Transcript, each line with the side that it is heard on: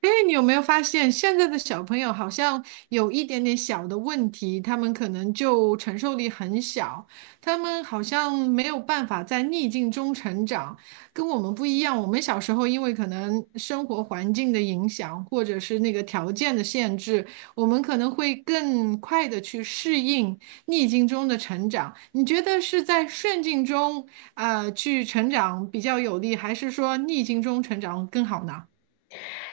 right: 因为你有没有发现，现在的小朋友好像有一点点小的问题，他们可能就承受力很小，他们好像没有办法在逆境中成长，跟我们不一样。我们小时候因为可能生活环境的影响，或者是那个条件的限制，我们可能会更快的去适应逆境中的成长。你觉得是在顺境中去成长比较有利，还是说逆境中成长更好呢？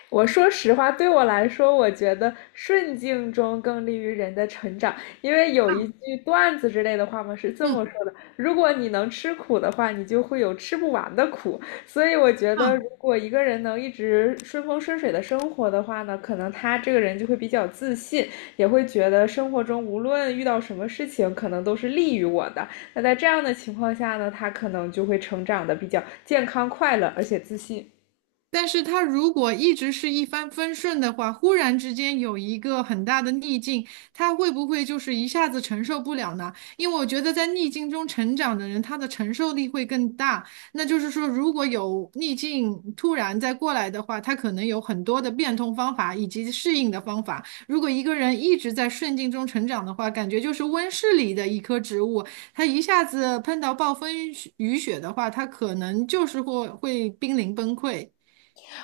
left: 我说实话，对我来说，我觉得顺境中更利于人的成长，因为有
right: 啊，
left: 一句段子之类的话嘛，是这么
right: 嗯。
left: 说的：如果你能吃苦的话，你就会有吃不完的苦。所以我觉得，
right: 啊，
left: 如果一个人能一直顺风顺水的生活的话呢，可能他这个人就会比较自信，也会觉得生活中无论遇到什么事情，可能都是利于我的。那在这样的情况下呢，他可能就会成长的比较健康、快乐，而且自信。
right: 但是他如果一直是一帆风顺的话，忽然之间有一个很大的逆境，他会不会就是一下子承受不了呢？因为我觉得在逆境中成长的人，他的承受力会更大。那就是说，如果有逆境突然再过来的话，他可能有很多的变通方法以及适应的方法。如果一个人一直在顺境中成长的话，感觉就是温室里的一棵植物，他一下子碰到暴风雨雪的话，他可能就是会濒临崩溃。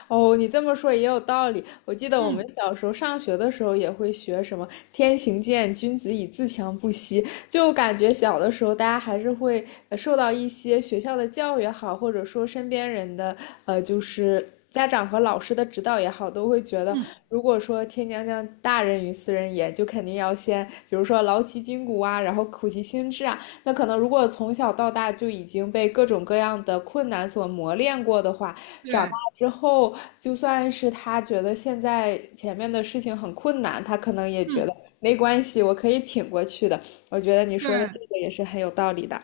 left: 哦，你这么说也有道理。我记得我们
right: 嗯
left: 小时候上学的时候也会学什么“天行健，君子以自强不息”，就感觉小的时候大家还是会受到一些学校的教育也好，或者说身边人的就是家长和老师的指导也好，都会觉得
right: 嗯，
left: 如果说天将降大任于斯人也，就肯定要先比如说劳其筋骨啊，然后苦其心志啊。那可能如果从小到大就已经被各种各样的困难所磨练过的话，长。
right: 对，
left: 之后，就算是他觉得现在前面的事情很困难，他可能也觉
right: 嗯
left: 得没关系，我可以挺过去的。我觉得你说的这
right: 对。
left: 个也是很有道理的。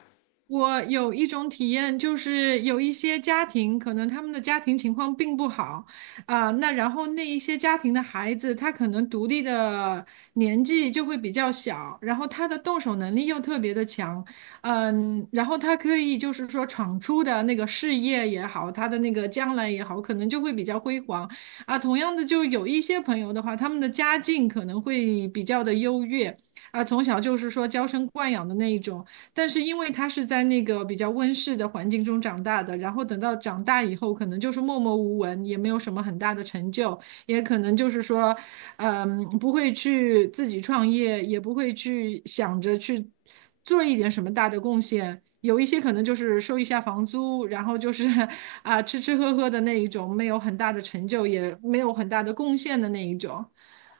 right: 我有一种体验，就是有一些家庭，可能他们的家庭情况并不好，然后那一些家庭的孩子，他可能独立的年纪就会比较小，然后他的动手能力又特别的强，嗯，然后他可以就是说闯出的那个事业也好，他的那个将来也好，可能就会比较辉煌，啊，同样的，就有一些朋友的话，他们的家境可能会比较的优越，啊，从小就是说娇生惯养的那一种。但是因为他是在那个比较温室的环境中长大的，然后等到长大以后，可能就是默默无闻，也没有什么很大的成就，也可能就是说，嗯，不会去自己创业，也不会去想着去做一点什么大的贡献。有一些可能就是收一下房租，然后就是 啊吃吃喝喝的那一种，没有很大的成就，也没有很大的贡献的那一种。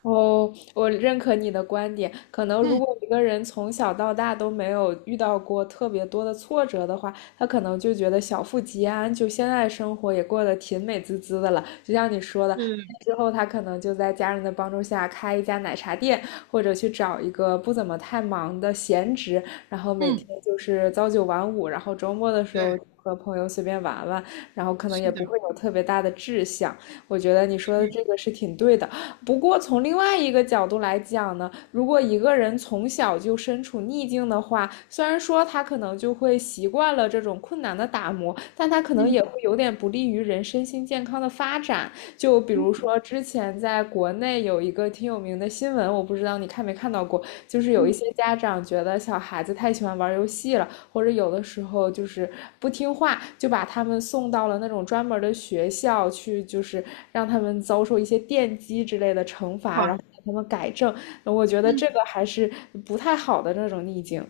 left: 哦，我认可你的观点。可能如
right: 嗯，
left: 果一个人从小到大都没有遇到过特别多的挫折的话，他可能就觉得小富即安，就现在生活也过得挺美滋滋的了。就像你说的，
right: 是，
left: 之后他可能就在家人的帮助下开一家奶茶店，或者去找一个不怎么太忙的闲职，然后每天
right: 嗯，
left: 就是朝九晚五，然后周末的时候
right: 对，
left: 和朋友随便玩玩，然后可能
right: 是
left: 也
right: 的，
left: 不会有特别大的志向。我觉得你说的
right: 是，
left: 这个是挺对的。不过从另外一个角度来讲呢，如果一个人从小就身处逆境的话，虽然说他可能就会习惯了这种困难的打磨，但他可能也会
right: 嗯
left: 有点不利于人身心健康的发展。就比如
right: 嗯
left: 说之前在国内有一个挺有名的新闻，我不知道你看没看到过，就是有
right: 嗯，
left: 一
right: 嗯
left: 些家长觉得小孩子太喜欢玩游戏了，或者有的时候就是不听话，就把他们送到了那种专门的学校去，就是让他们遭受一些电击之类的惩罚，然
right: 哇。
left: 后让他们改正。我觉得这
right: 嗯。
left: 个还是不太好的那种逆境。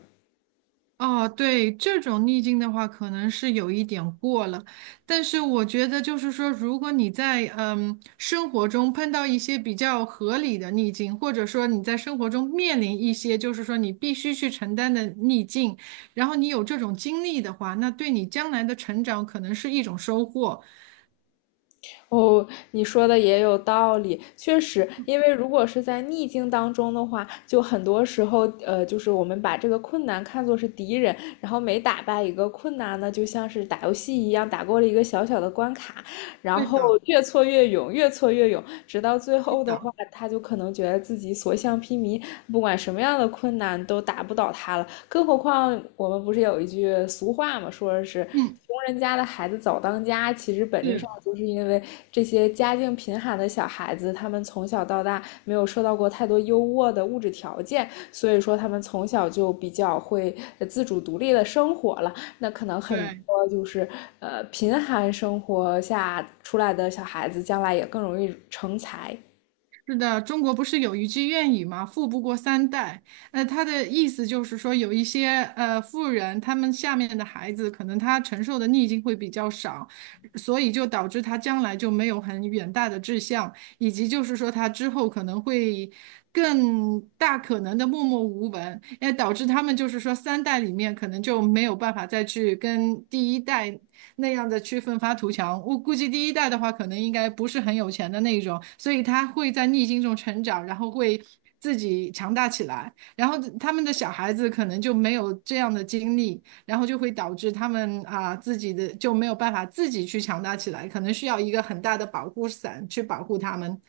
right: 哦，对，这种逆境的话，可能是有一点过了，但是我觉得就是说，如果你在生活中碰到一些比较合理的逆境，或者说你在生活中面临一些就是说你必须去承担的逆境，然后你有这种经历的话，那对你将来的成长可能是一种收获。
left: 哦，你说的也有道理，确实，因为如果是在逆境当中的话，就很多时候，就是我们把这个困难看作是敌人，然后每打败一个困难呢，就像是打游戏一样，打过了一个小小的关卡，然
right: 对
left: 后
right: 的，
left: 越挫越勇，越挫越勇，直到最
right: 是
left: 后的
right: 的，
left: 话，他就可能觉得自己所向披靡，不管什么样的困难都打不倒他了，更何况我们不是有一句俗话嘛，说是
right: 嗯，
left: 穷人家的孩子早当家，其实本质
right: 是，
left: 上就是因为这些家境贫寒的小孩子，他们从小到大没有受到过太多优渥的物质条件，所以说他们从小就比较会自主独立的生活了。那可能很
right: 对。
left: 多就是贫寒生活下出来的小孩子，将来也更容易成才。
right: 是的，中国不是有一句谚语吗？“富不过三代”。他的意思就是说，有一些富人，他们下面的孩子，可能他承受的逆境会比较少，所以就导致他将来就没有很远大的志向，以及就是说他之后可能会更大可能的默默无闻，也导致他们就是说三代里面可能就没有办法再去跟第一代。那样的去奋发图强。我估计第一代的话，可能应该不是很有钱的那一种，所以他会在逆境中成长，然后会自己强大起来。然后他们的小孩子可能就没有这样的经历，然后就会导致他们自己的就没有办法自己去强大起来，可能需要一个很大的保护伞去保护他们。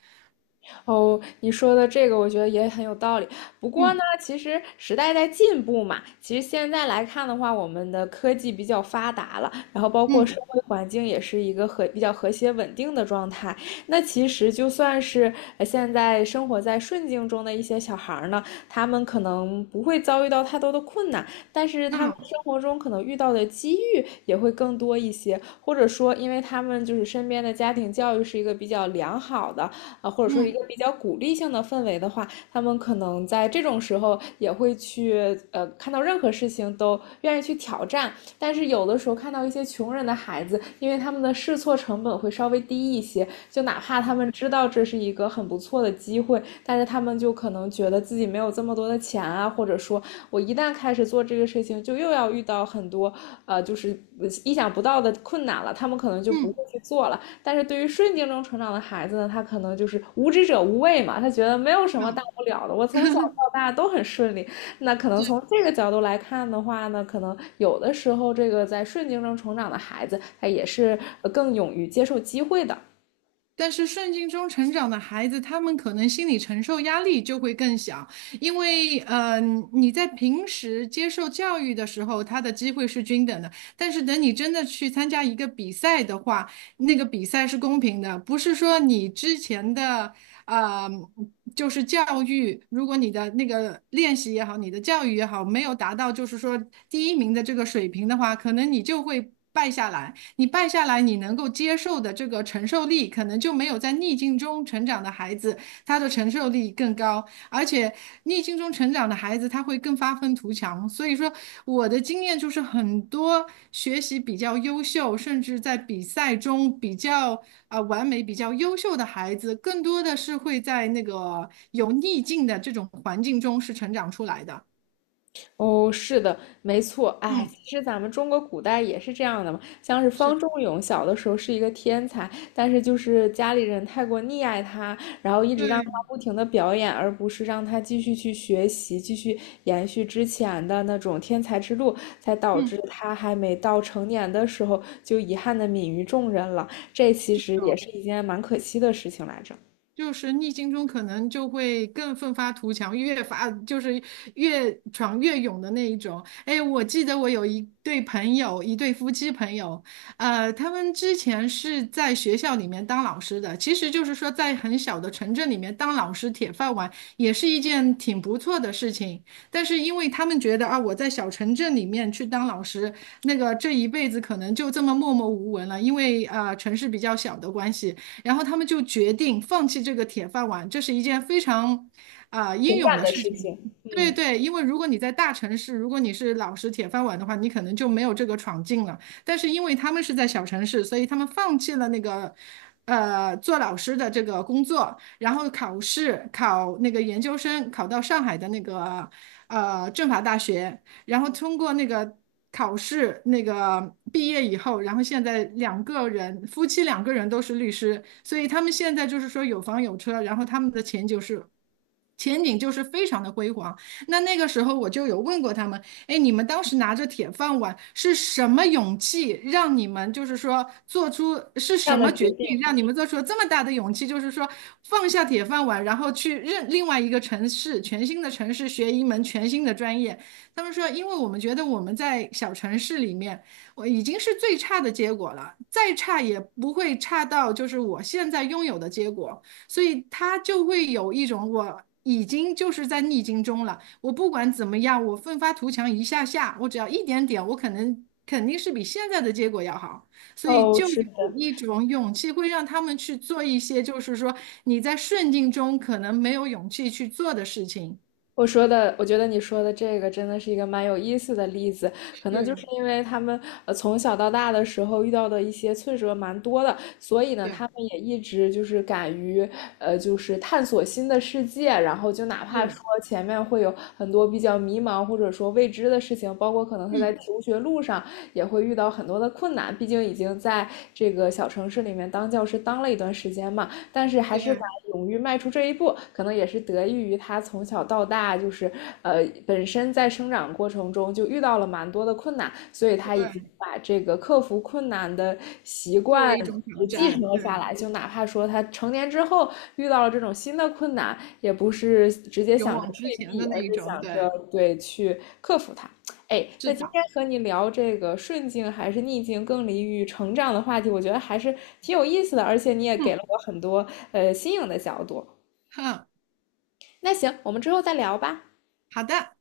left: 哦，你说的这个我觉得也很有道理。不过呢，
right: 嗯
left: 其实时代在进步嘛，其实现在来看的话，我们的科技比较发达了，然后包括
right: 嗯
left: 社会环境也是一个和比较和谐稳定的状态。那其实就算是现在生活在顺境中的一些小孩儿呢，他们可能不会遭遇到太多的困难，但是他们
right: 嗯
left: 生活中可能遇到的机遇也会更多一些，或者说，因为他们就是身边的家庭教育是一个比较良好的，啊，或者说是一
right: 嗯
left: 个比较鼓励性的氛围的话，他们可能在这种时候也会去看到任何事情都愿意去挑战。但是有的时候看到一些穷人的孩子，因为他们的试错成本会稍微低一些，就哪怕他们知道这是一个很不错的机会，但是他们就可能觉得自己没有这么多的钱啊，或者说我一旦开始做这个事情，就又要遇到很多就是意想不到的困难了，他们可能就不
right: 嗯
left: 会
right: 嗯，
left: 去做了。但是对于顺境中成长的孩子呢，他可能就是无知者无畏嘛，他觉得没有什么大
right: 嗯
left: 不了的，我从小到大都很顺利。那可能从这个角度来看的话呢，可能有的时候这个在顺境中成长的孩子，他也是更勇于接受机会的。
right: 但是顺境中成长的孩子，他们可能心理承受压力就会更小，因为，你在平时接受教育的时候，他的机会是均等的，但是等你真的去参加一个比赛的话，那个比赛是公平的，不是说你之前的，呃，就是教育，如果你的那个练习也好，你的教育也好，没有达到就是说第一名的这个水平的话，可能你就会败下来。你败下来，你能够接受的这个承受力，可能就没有在逆境中成长的孩子，他的承受力更高。而且逆境中成长的孩子，他会更发愤图强。所以说，我的经验就是，很多学习比较优秀，甚至在比赛中比较完美、比较优秀的孩子，更多的是会在那个有逆境的这种环境中是成长出来的。
left: 哦，是的，没错。哎，
right: 嗯，
left: 其实咱们中国古代也是这样的嘛，像是
right: 是，
left: 方仲永小的时候是一个天才，但是就是家里人太过溺爱他，然后一直让他
right: 对，
left: 不停的表演，而不是让他继续去学习，继续延续之前的那种天才之路，才导致
right: 嗯，
left: 他还没到成年的时候就遗憾的泯于众人了。这其
right: 是
left: 实也
right: 的。
left: 是一件蛮可惜的事情来着，
right: 就是逆境中可能就会更奋发图强，越发就是越闯越勇的那一种。哎，我记得我有一对朋友，一对夫妻朋友，他们之前是在学校里面当老师的，其实就是说在很小的城镇里面当老师铁饭碗也是一件挺不错的事情。但是因为他们觉得啊，我在小城镇里面去当老师，那个这一辈子可能就这么默默无闻了，因为城市比较小的关系。然后他们就决定放弃这个铁饭碗，这是一件非常英
left: 情
right: 勇
left: 感
right: 的
left: 的
right: 事
left: 事
right: 情。
left: 情，
right: 对
left: 嗯，
right: 对，因为如果你在大城市，如果你是老实铁饭碗的话，你可能就没有这个闯劲了。但是因为他们是在小城市，所以他们放弃了那个，做老师的这个工作，然后考试考那个研究生，考到上海的那个政法大学，然后通过那个考试，那个毕业以后，然后现在两个人，夫妻两个人都是律师，所以他们现在就是说有房有车，然后他们的前景是。前景就是非常的辉煌。那那个时候我就有问过他们，哎，你们当时拿着铁饭碗是什么勇气让你们就是说做出是
left: 这
right: 什
left: 样的
right: 么决
left: 决定。
right: 定让你们做出了这么大的勇气，就是说放下铁饭碗，然后去任另外一个城市，全新的城市学一门全新的专业。他们说，因为我们觉得我们在小城市里面，我已经是最差的结果了，再差也不会差到就是我现在拥有的结果，所以他就会有一种我已经就是在逆境中了，我不管怎么样，我奋发图强一下下，我只要一点点，我可能肯定是比现在的结果要好，所以
left: 哦，
right: 就
left: 是。
right: 有一种勇气会让他们去做一些就是说你在顺境中可能没有勇气去做的事情。
left: 我说的，我觉得你说的这个真的是一个蛮有意思的例子，可能
right: 对，
left: 就是因为他们从小到大的时候遇到的一些挫折蛮多的，所以呢，
right: 对，
left: 他们也一直就是敢于就是探索新的世界，然后就哪怕
right: 是，
left: 说前面会有很多比较迷茫或者说未知的事情，包括可能他在
right: 嗯。
left: 求学路上也会遇到很多的困难，毕竟已经在这个小城市里面当教师当了一段时间嘛，但是还是
right: 对
left: 敢勇于迈出这一步，可能也是得益于他从小到大就是本身在生长过程中就遇到了蛮多的困难，所以他已
right: 对，
left: 经把这个克服困难的习
right: 作
left: 惯。
right: 为一种挑
left: 继承
right: 战，
left: 了下
right: 对，
left: 来，就哪怕说他成年之后遇到了这种新的困难，也不是直接
right: 勇
left: 想着
right: 往直
left: 退
right: 前
left: 避，
right: 的那
left: 而是
right: 一种，
left: 想着
right: 对，
left: 对去克服它。哎，
right: 是
left: 那今
right: 的，
left: 天和你聊这个顺境还是逆境更利于成长的话题，我觉得还是挺有意思的，而且你也给
right: 嗯
left: 了我很多新颖的角度。
right: 哼，
left: 那行，我们之后再聊吧。
right: 好的。